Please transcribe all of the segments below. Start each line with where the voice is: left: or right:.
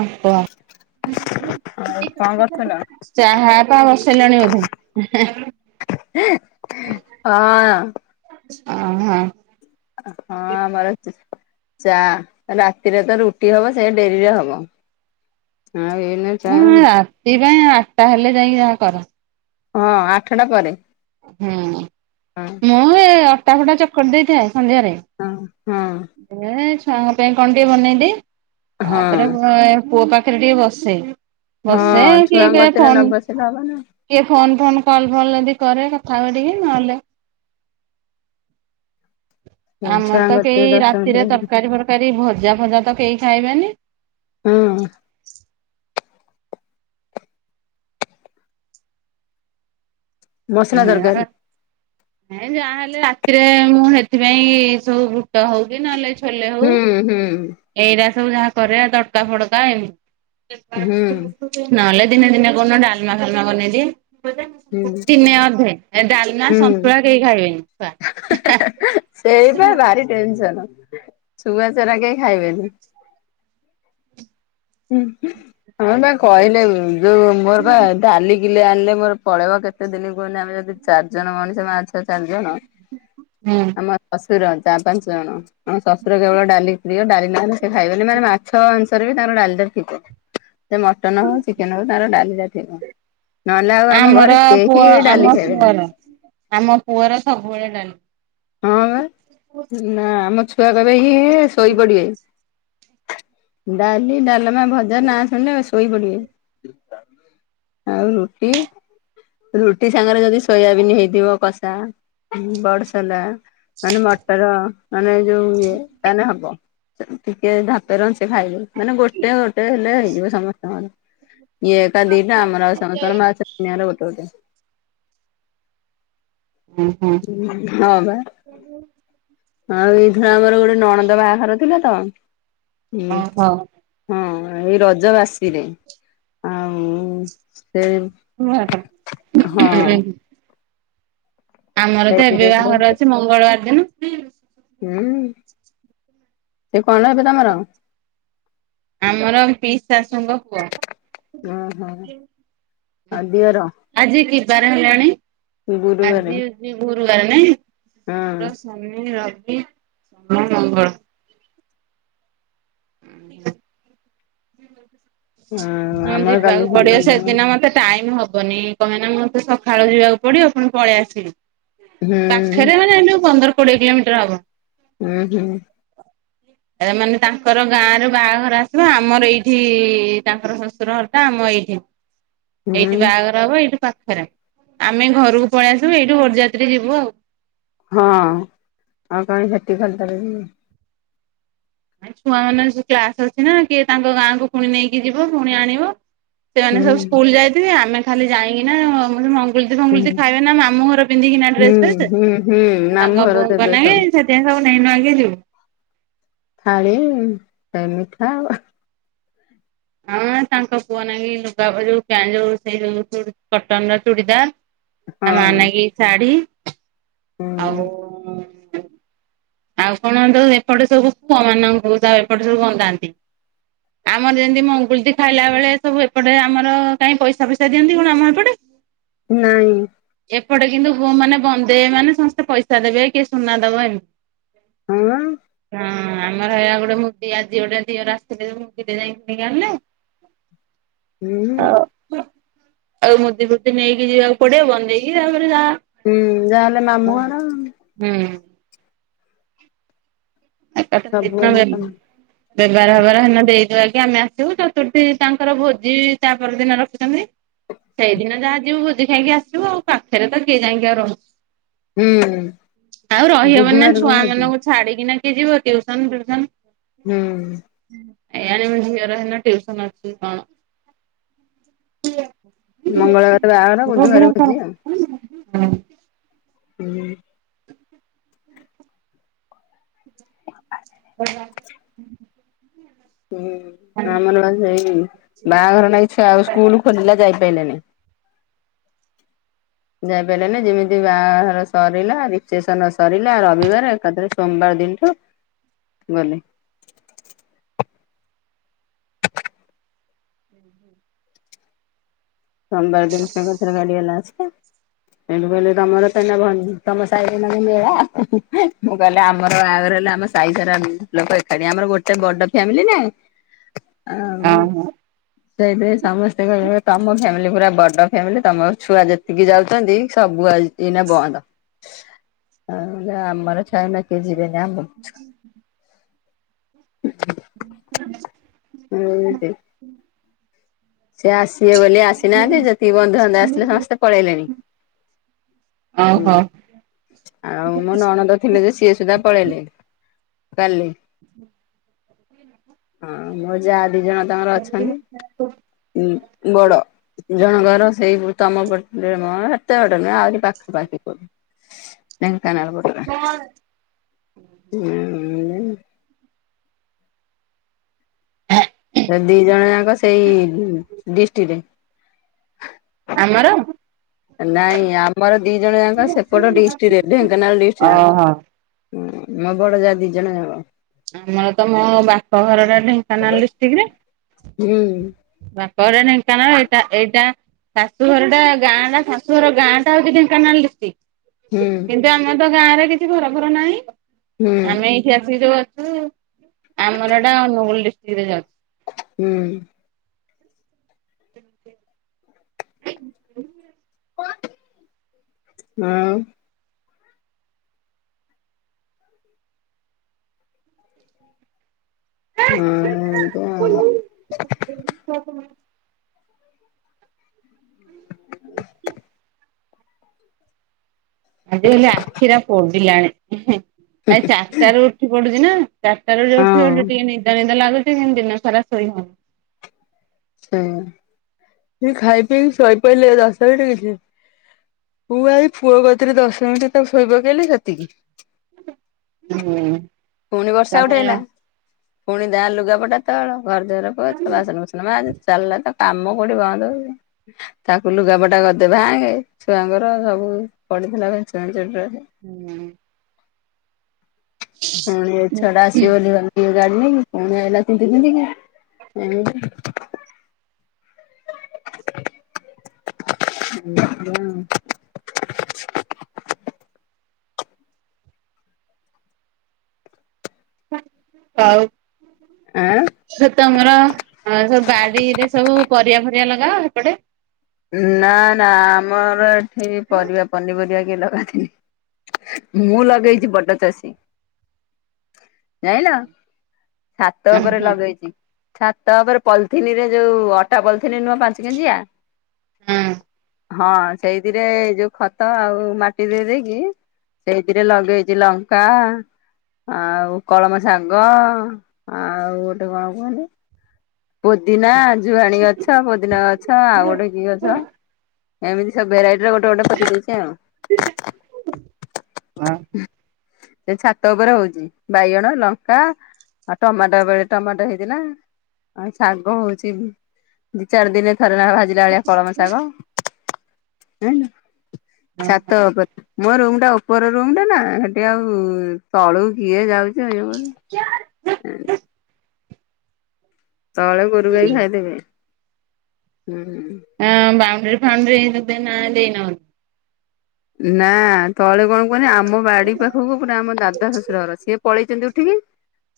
right: ଆପ
left: ଆଉ କଣ କରୁଥିଲ?
right: [unintelligible] ଚାହା ପା ବସେଇଲାଣି ବୋଧେ।
left: ହଁ।
right: ଓ ହଁ।
left: ହଁ ମର ଚା, ରାତିରେ ତ ରୁଟି ହବ, ସେଇ ଡେରିରେ ହବ। ହଁ ଏଇନା ଚା
right: ନା ଆଠଟା ହେଲେ ଯାଇ ଯାହା କର।
left: ହଁ ଆଠଟା ପରେ।
right: ହୁଁ,
left: ହଁ
right: ମୁଁ ଏ ଅଟା ଫଟା ଚକଟି ଦେଇଥାଏ ସନ୍ଧ୍ୟାରେ।
left: ହଁ ହଁ
right: ଏ ଛୁଆଙ୍କ ପାଇଁ କଣ ଟିକେ ବନେଇଦିଏ,
left: ହଁ
right: ତାପରେ ପୁଅ, ପୁଅ ପାଖ ଟିକେ ବସେ। ବସେ
left: ହଁ
right: କିଏ
left: ଛୁଆଙ୍କ
right: କିଏ
left: କତିରେ ନ
right: ଫୋନ
left: ବସିଲେ ହବ ନା
right: କିଏ ଫୋନ ଫାନ କଲ ଫଲ ଯଦି କରେ କଥା ହୁଏ ଟିକେ ନହେଲେ ଆମର
left: ଛୁଆଙ୍କ
right: ତ କେହି
left: କତିରେ ଦଶ
right: ରାତିରେ
left: ମିନିଟ
right: ତରକାରୀ ଫରକାରୀ ଭଜା ଫଜା ତ କେହି ଖାଇବେନି।
left: ହଁ। ମସଲା
right: ହଁ
left: ତରକାରୀ
right: ଯାହା ହେଲେ ରାତିରେ ମୁଁ ସେଥିପାଇଁ ସବୁ ବୁଟ ହଉ କି ନହେଲେ
left: ହୁଁ ହୁଁ।
right: ଏଇଟା ସବୁ ଯାହା କରିବା ତଡକା ଫଡକା
left: ହୁଁ
right: ନହେଲେ ଦିନେ ଦିନେ କଉ ଦିନ ଡାଲମା ଫାଲମା ବନେଇ ଦିଏ
left: ହୁଁ
right: ଦିନେ ଅଧେ ନା ସନ୍ତୁଳା କେହି ଖାଇବେନି ଛୁଆ
left: ସେଇପାଇ ଭାରି ଟେନସନ। ଶୁଗ ଚାରା କେହି ଖାଇବେନି। ହଁ ହ ବା କହିଲେ ଯୋଉ ମୋର ବା ଡାଲି ିଲେ ଆଣିଲେ ମୋର ପଳେଇ କେତେ ଦିନ କୁହନି ଆମେ ଯଦି ଚାର ଜଣ ମଣିଷଛ ଚାାରି ଜଣ
right: ହୁଁ
left: ଆମ ଶଶୁର ଚାର ପାଞ୍ଚ ଜଣ ଶଶୁର କେବଳ ଡାଲି ପ୍ରି ଡାଲି ନହଲେ ସେ ଖାଇଦଲେ ମାନେ ମାଛ ଅନୁସାରେ ବି ତାଙ୍କର ଡାଲି ସେ ମଟନ ହଉ ଚିକେନ ହଉ ତାର ଡାଲିଟା ଥିବ। ନହେଲେ ଆଉ ଆମ
right: ଆମର
left: ଘରେ
right: ପୁଅ
left: କେହି
right: ଆମ
left: ଡାଲି ଖାଇବେନି।
right: ପୁଅର ଆମ ପୁଅର ସବୁବେଳେ ଡାଲମା
left: ହଁ ବା ନା ଆମ ଛୁଆ କବେ ହି ଶୋଇପଡିବେ। ଡାଲି ଡାଲମା ଭଜା ନା ଶୁଣିଲେ ଶୋଇ ପଡିବେ। ଆଉ ରୁଟି ରୁଟି ସାଙ୍ଗରେ ଯଦି ସୋୟାବିନ୍ ହେଇଥିବ କଷା ବର୍ଷ ଲା ମାନେ ମଟର ମାନେ ଯୋଉ ଇଏ ତାାନେ ହବ। ଟିକେ ଧାପେ ର ସେ ଖାଇବେ ମାନେ ଗୋଟେ ଗୋଟେ ହେଲେ ହେଇଯିବ ସମସ୍ତଙ୍କର। [unintelligible]
right: ହୁଁ ହୁଁ।
left: ହଁ ବା ଆଉ ଏଇଥର ଆମର ଗୋଟେ ନଣନ୍ଦ ବାହାଘର ଥିଲା ତ ହୁଁ
right: ହଉ
left: ହଁ। ଏଇ ରଜ ବାସିରେ ଆଉ ସେ ହଁ।
right: ଆମର ତ
left: ସେଇଥିରେ
right: ଏବେ
left: ପୁରା
right: ବାହାଘର ଅଛି ମଙ୍ଗଳବାର ଦିନ।
left: ହୁଁ ସେ କଣ ହେବେ ତମର?
right: ଶାଶୂଙ୍କ ପୁଅ।
left: ଓହୋ ଆଉ ଦିଅର
right: ଆଜି କିିବାର ହେଲାଣି
left: ଗୁରୁବାରେ
right: ଆଜିଛି ଭୋରୁ ନ
left: ହଁ
right: ଶୁକ୍ର ଶନି ରବି ସୋନ ମଙ୍ଗଳ [unintelligible]
left: ହଁ
right: ହୁଁ
left: ଆମର କାଲି
right: ଯିବାକୁ
left: ସେମିତି
right: ପଡିବ
left: ଜଣେ
right: ସେଦିନ ମତେ ଟାଇମ ହବ ହବନି କହେ ନା ମଁ ତ ସକାଳୁ ଯିବାକୁ ପଡିବ ପୁଣି ପଳେଇ ଆସିବି।
left: ହୁଁ
right: ପାଖରେ ମାନେ ଏ ପନ୍ଦର କୋଡିଏ କିଲୋମିଟର ହବ।
left: ହୁଁ ହ।
right: ମାନେ ତାଙ୍କର ଗାଁ ର ବାହାଘର ଆସିବ ଆମର ଏଇଠି ତାଙ୍କର ଶ୍ୱଶୁର ଘରଟା ଆମ ଏଇଠି
left: ହୁଁ
right: ଏଇଠି ବାହାଘର ହବ ଏଇଠି ପାଖରେ ଆମେ ଘରକୁ ପଳେଇ ଆସିବୁ ଏଇଠୁ ବରଯାତ୍ରୀ ଯିବୁ ଆଉ।
left: ହଁ ଆଉ କାହିଁ ଖାଲି ଟାରେ ସେଠାକୁ ଯିବ।
right: ଛୁଆ ମାନ ଯ କ୍ଲାସ ଅଛି ନା କିଏ ତାଙ୍କ ଗାଁକୁ ପୁଣି ନେଇକି ଯିବ ପୁଣି ଆଣିବ
left: ହୁଁ
right: ସେମାନେ ସବୁ ସ୍କୁଲ ଯାଇଥିବେ ଆମେ ଖାଲି ଯାଇକିନା ଙ୍ଗ
left: ହୁଁ
right: ଫଙ୍ଗୁଲ ଖାଇବେ ନା ମାମୁ ଘର ପିନ୍ଧିକିନା
left: ହୁଁ
right: ଡ୍ରେସ ଫ୍ରେସ
left: ହୁଁ ହୁଁ
right: ତାଙ୍କ
left: ମାମୁଁଘର
right: ବୋଙ୍କ
left: ଦେବେ
right: ନ
left: ସବୁ
right: ସେଥିାଇଁୁ [unintelligible]
left: ଥାଳି ସେ ମିଠା ଆଉ
right: ହଁ ତାଙ୍କ ପୁଅ ନା ଲୁଗା ଯୋଉ ଯୋଉ ସେ ଯୋଉ କଟନ ର ଚୁଡ଼ିଦାର
left: ହଁ
right: ଆମାନାଗ ଶାଢ଼ୀ
left: ହୁଁ
right: ଆଉ ଆଉ କଣ ତ ଏପଟେ ସବୁ ପୁଅ ମାନଙ୍କୁ ଆଉ ଏପଟେ ସବୁ ବନ୍ଦାନ୍ତି। ଆମର ଯେମିତି ମଙ୍ଗୁଳିତି ଖାଇଲା ବେଳେ ସବୁ ଏପଟେ ଆମର କାଇହିଁ ପଇସା ଫଇସା ଦିଅନ୍ତି କଣ ଆମ ଏପଟେ।
left: ନାଇଁ।
right: ଏପଟେ କିନ୍ତୁ ମାନେ ବଧେଇବେ ମାନେ ସମସ୍ତେ ପଇସା ଦେବେ କିଏ ସୁନା ଦେବ ଏମିତି।
left: ହଁ।
right: ହଁ ଆମର ହେଇ ଗୋଟେ ମୁଦି ଆଜି ଗୋଟେ ଦିଅର ଆସିଥିଲେ ଯେ ମୁଦି ଟେ ଯାଇକି କିଣି ଆଣିଲେ।
left: ହୁଁ।
right: ଆଉ ମୁଦି ଫୁତି ନେଇକି ଯିବାକୁ ପଡିବ ବନ୍ଦେକି ଆଉ।
left: ହୁଁ ଯାହାହେଲେ ମାମୁଁଘର
right: ହୁଁ।
left: ସବୁବେଳେ ତମ
right: [unintelligible] ବ୍ୟବାର ଫେବାର ହେନ ଦେଇଦୁଆକି ଆମେ ଆସିବୁ ଚତୁର୍ଥୀ ତାଙ୍କର ଭୋଜି ତା ପରଦିନ ରଖୁଛନ୍ତି। ସେଇଦିନ ଯାହା ଯିବୁ ଭୋଜି ଖାଇକି ଆସିବୁ ଆଉ ପାଖରେ ତ କିଏ ଯାଇକି ଆଉ ରହଉଚି।
left: ହୁଁ
right: ଆଉ ରହିହବ ନା
left: ବୁଧବାରକୁ
right: ଛୁଆ
left: ଭୋଜି
right: ମାନଙ୍କୁ ଛାଡିକିନା। କିଏ ଯିବ ଟିଉ୍ୟସନ ଫିଉ୍ୟସନ।
left: ହୁଁ
right: କେଜାଣି ମୋ ମଝିଆର ହେଦିନ ଟିଉ୍ୟସନ ଅଛି କି କଣ।
left: ମଙ୍ଗଳବାର ବାହାଘର ବୁଧବାର ଭୋଜି ଆଉ
right: [inaudible]
left: ହୁଁ।
right: ଆଁ ହାଁ।
left: ହୁଁ ଆମର ସେଇ ବାହାଘର ନାଇ ଛୁଆ ଆଉ ସ୍କୁଲ ଖୋଲିଲା ଯାଇ। ପାଇଲେନି। ଯାଇପାରିଲ ନା ଯେମିତି ବାହାର ସରିଲା ରିକେସନ ସରିଲା ରବିବାର ଏକାଥରେ ସୋମବାର। ଦିନଠୁ ଗଲେ।
right: ହୁଁ ହୁଁ
left: ସୋମବାର ଦିନ କ କଥରେ ଗାଡି ବଲା ଅଛ। ସେୁ କହିଲେ ତମର ସେ ତମ ସାହି ମାନେ ମେଳା ମୁଁ କହିଲେ ଆମର ଵା ଆମ ସାଇ ସାରା ଲୋକ ଏକାଠି ଆମର ଗୋଟେ ବଡ ଫ୍ୟାମିଲି ନାଇଁ। ଆଉ ସେଇଥିାଇଁ ସମସ୍ତେ କହ ତମ। ଫ୍ୟାମିଲି ପୁରା ବଡ ଫ୍ୟାମିଲି ତମର ଛୁଆ ଯେତିକି ଯାଉଛନ୍ତି ସବୁନା ବନ୍ଦ। ଆ ଆମର ସାଇନ କେଜି [inaudible]
right: [inaudible]
left: ସେ ଆସିବେ ବୋଲି ଆସିନାହାନ୍ତି ଯେତିକି ବନ୍ଧୁବାନ୍ଧ ଆସିଲେ ସମସ୍ତେ ପଳେଇଲେଣି। ହୁଁ
right: ଓହୋ।
left: ଆଉ ମୋ ନଣନ୍ଦ ଥିଲେ ଯେ ସିଏ ସୁଦ୍ଧା ପଳେଇଲେ କାଲି।
right: ହଁ।
left: ହଁ ମୋ ଯାହା ଦି ଜଣ ତାଙ୍କର ଅଛନ୍ତି। ବଡ ଜଣ ଘର ସେଇ ତମପଟେ ମ। ଏତେ ବାଟ ନୁହଁ ଆହୁରି ପାଖ ପାାଖି କରୁ। କାଣା ଆଉ କହୁଥିଲା। ସେ ଦି ଜଣ ଯାକ ସେଇ ଡିଷ୍ଟିକରେ।
right: ଆମର।
left: ନାଇଁ ଆମର ଦି ଜଣ ଯାଙ୍କ ସେପଟ ଡିଷ୍ଟିରେ ଢେଙ୍କାନାଳ ଡିଷ୍ଟିରେ।
right: ଓହୋ
left: ହଁ ମୋ ବଡ ଯା ଦି ଜଣ ହବ।
right: ଆମର ତ ମୋ ବାପଘର ଟା ଢେଙ୍କାନାଳ ଡିଷ୍ଟିକରେ।
left: ହୁଁ।
right: ପରେ ଢେଙ୍କାନାଳ ଏଟା ଏଇଟା। ଶାଶୁ ଘର ଟା ଗାଁ ଟା ଶାଶୁଘର ଗାଁ ଟା ହଉଛି ଢେଙ୍କାନାଳ ଡିଷ୍ଟିକ।
left: ହୁଁ
right: କିନ୍ତୁ ଆମ ତ ଗାଁରେ କିଛି ଘର ଘର ନାହିଁ
left: ହୁଁ
right: ଆମେ ଏଇଠି ଆସିିକି ଯୋଉ। ଆମର ଏଟା ଅନୁଗୁଳ ଡିଷ୍ଟ୍ରିକ୍ଟ ରେ ଯାଉଛି।
left: ହୁଁ।
right: ହ [inaudible] [inaudible]
left: [inaudible] ଉୁଁ। ଉଁ ଏମତି ଆଉ। [inaudible] [inaudible]
right: ଆଜି ଆଲି ଆଖିରା ପୋଡିଲାଣି, ଆ ଚାରଟା ରୁ ଉଠି ପଡୁଚ଼ି ନା। ଚାଟା ରୁ ଯୋଉ ଉଠି
left: ହଁ
right: ପଡୁଚି ନିଦ ନିଦ ଲାଗୁଚ଼ି କିନ୍ତୁ ଦିନ ସାରା ଶୋଇ ହଉ
left: ଉୁଁ ଖାଇ ପି କି ଶୋଇ ପଇଲେ ଦଶ ମିନିଟ୍ କିଛି ଉ ଏଇ ଫୁଅ କତିରେ ଦଶମିଣ୍ଟି ତାକୁ ଶୋଇ ପକେଇଲି ସେତିକି।
right: ହୁଁ
left: ଉଠେଇଲା।
right: ସମୟ।
left: ପୁଣି ଦା ଲୁଗାପଟା ତଳ, ଘର ଦ୍ଵାର ପୋଛ, ବାସନ ଫୁସନ ମାଜେ। ଚାଲ୍ ଲା ତ କାମ କୋଉଠି ବନ୍ଦ ହଉ ତାକୁ ଲୁଗାପଟା ଗଦେ ଭାଙ୍ଗେ ଛୁଆଙ୍କର ସବୁ। ଉୁଁ ପଡିଥିଲା ମେଞ୍ଚେ ମେଞ୍ଚେ ଡ୍ରେ
right: ହୁଁ
left: ଉୁଁ ଏ ଛଡା ଆସିବ [unintelligible] ଗାଡି ନେଇ ପୁଣି ଆଇଲା ତିନ୍ତି ତିନ୍ତି କି ଏମିତି। [inaudible] ଆଉ। [inaudible]
right: ଆଉ।
left: ଆଁ
right: ସେ ତମର ଅ ସବୁ ବାଡିରେ ସବୁ ପରିବା ଦିଅ ଲଗାଅ ଏପଟେ।
left: ନା ନା ଆମର ଏଠି ପରିବା ପନିପରିବା କିଏ ଲଗାନ୍ତିନି। ମୁଁ ଲଗେଇଚ଼ି ବଡ଼ ଚାଷୀ। ଜାଇଁଲ ଛାତ
right: ହଁ
left: ଉପରେ
right: ହଁ
left: ଲଗେଇଚ଼ି। ଛାତ ଉପରେ ପଲଥିନି ରେ ଯୋଉ ଅଟା ପଲଥିନି ନୂଅ ପାଞ୍ଚ କେଜିଆ
right: ଅଁ।
left: ହଁ ସେଇଥିରେ ଯୋଉ ଖତ ଆଉ ମାଟି ଦେଇ ଦେଇକି ସେଇତିରେ ଲଗେଇଚ଼ି ଲଙ୍କା ଆଉ କଳମ ଶାଗ ଆଉ ଗୋଟେ କଣ କୁହନ୍ତି? ପୋଦିନା, ଜୁଆଣୀ ଗଛ, ପୋଦିନା ଗଛ ଆଉ ଗୋଟେ କି ଗଛ? ଏମିତି ସବୁ ବେରାଇଟିର ଗୋଟେ ଗୋଟେ ପକେଇ ଦେଇଛି ଆଉ।
right: [inaudible]
left: ସେ ଛାତ ଉପରେ ହଉଚ଼ି ବାଇଗଣ, ଲଙ୍କା ଆଉ ଟମାଟୋ ବେଳେ ଟମାଟୋ ହେଇଥିଲା। ଆଉ ଶାଗ ହଉଚ଼ି ଦି ଚାରି ଦିନେ ଥରେ ନେଖା ଭାଜିଲା ଭଳିଆ କଳମ ଶାଗ। ଛାତ ଉପରେ ମୋ ରୁମ୍ ଟା ଓପର ରୁମ୍ ଟା ନା ସେଠି ଆଉ ତଳୁ କିଏ ଯାଉଚ଼ି ଏଇ
right: କ୍ୟାର୍।
left: [inaudible] ତଳେ ଗୋରୁ ଗାଈ
right: ହଁ
left: ଖାଇଦେବେ। ହୁଁ
right: ଅଁ ବଉଣ୍ଡିରି ଫାଉଣ୍ଡିରି ନା ଦେଇନ
left: ନା ତଳେ କଣ କୁହନି ଆମ ବାଡି ପାଖକୁ ପୁରା ଆମ ଦାଦା ଶଶୁର ଘର। ସିଏ ପଳେଇଚ଼ିନ୍ତି ଉଠିକି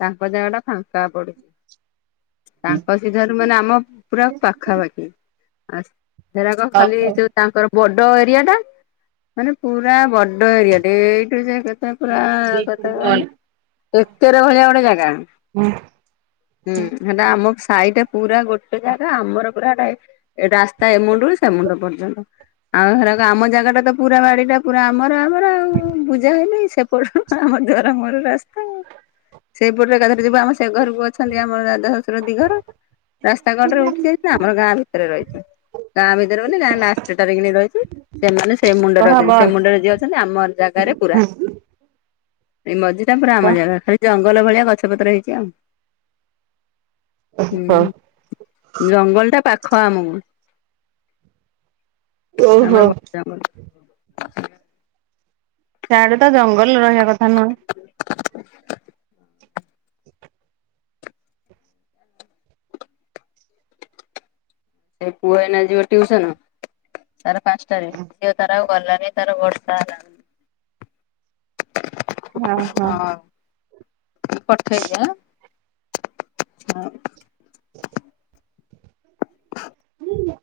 left: ତାଙ୍କ ଜାଗା ଟା ଫାଙ୍କା ପଡ଼ି ତାଙ୍କ ସିଧାରୁ ମାନେ ଆମ ପୁରା ପାଖାପାଖି, ଆସ୍ ସେରାକ ଖାଲି
right: ଓହୋ।
left: ଯୋଉ ତାଙ୍କର ବଡ ଏରିଆ ଟା। ମାନେ ପୁରା ବଡ ଏରିଆ ଟେ ଏଇଠୁ ଯେ କେତ୍ ପୁରା କେତେ କଅନି ଏକେରେ ଭଳିଆ ଗୋଟେ ଜାଗା। ଉୁଁ ସେଟା ଆମ ସାହିଟା ପୁରା ଗୋଟେ ଜାଗା ଆମର ପୁରା ଏଟା ଏ ରାସ୍ତା ଏମୁଣ୍ଡରୁ ସେମୁଣ୍ଡ ପର୍ଯ୍ୟନ୍ତ। ଆଉ ସେରାକ ଆମ ଜାଗା ଟା ତ ପୁରା ବାଡି ଟା ପୁରା ଆମର ଆମର ଆଉ ପୂଜା ହେଇନି। ସି୍ ସେପଟୁ ଆମ ଦୂଆର ମୁଁହର ରାସ୍ତା ଆଉ। ସେପଟୁ ଏକାଥ ଯିବୁ ଆମ ସେ ଘରୁକୁ ଅଛନ୍ତି ଆମର ଦାଦା ଶଶୁର ଦିଘର। ରାସ୍ତା କଡ଼ରେ ଉଠି ଯାଇଚନି। ଆମର ଗାଁ ଭିତରେ ରଇଚୁଁ। ଗାଁ ଭିତରେ ମାନେ ଗାଁ ଲଷ୍ଟେଟାରେ କିନି ରଇଚୁଁ ସେମାନେ ତେ ମୁଣ୍ଡରେ
right: କହ
left: ଅଛନ୍ତି
right: ବଲ
left: ସେ ମୁଣ୍ଡରେ ଯିଏ ଅଛନ୍ତି ଆମ ଜାଗାରେ ପୁରା। ଏଇ ମଝି ଟା ପୁରା ଆମ
right: କହ।
left: ଜାଗା। ଖାଲି ଜଙ୍ଗଲ ଭଳିଆ ଗଛ ପତ୍ର ହେଇଚି ଆଉ। ହୁଁ ଜଙ୍ଗଲଟା ପାଖ ଆମୁକୁ।
right: ଓହୋ
left: ଆମର ବଟାମ। ହୁଁ।
right: ସ୍ୟାଡ଼େ ତ ଜଙ୍ଗଲ ରହିବା କଥା ନୁହଁ।
left: ଏ ପୁଅ ଏନା ଯିବ ଟ୍ୟୁସନ୍। ତାର ପାଁଶଟାରେ। ଝିଅ ତାର ଆଉ ଗଲାନେଇ ତାର ବର୍ଷା ଲାଇ
right: ଅହ।
left: ପଠେଇ ଦିଅ ହଉ।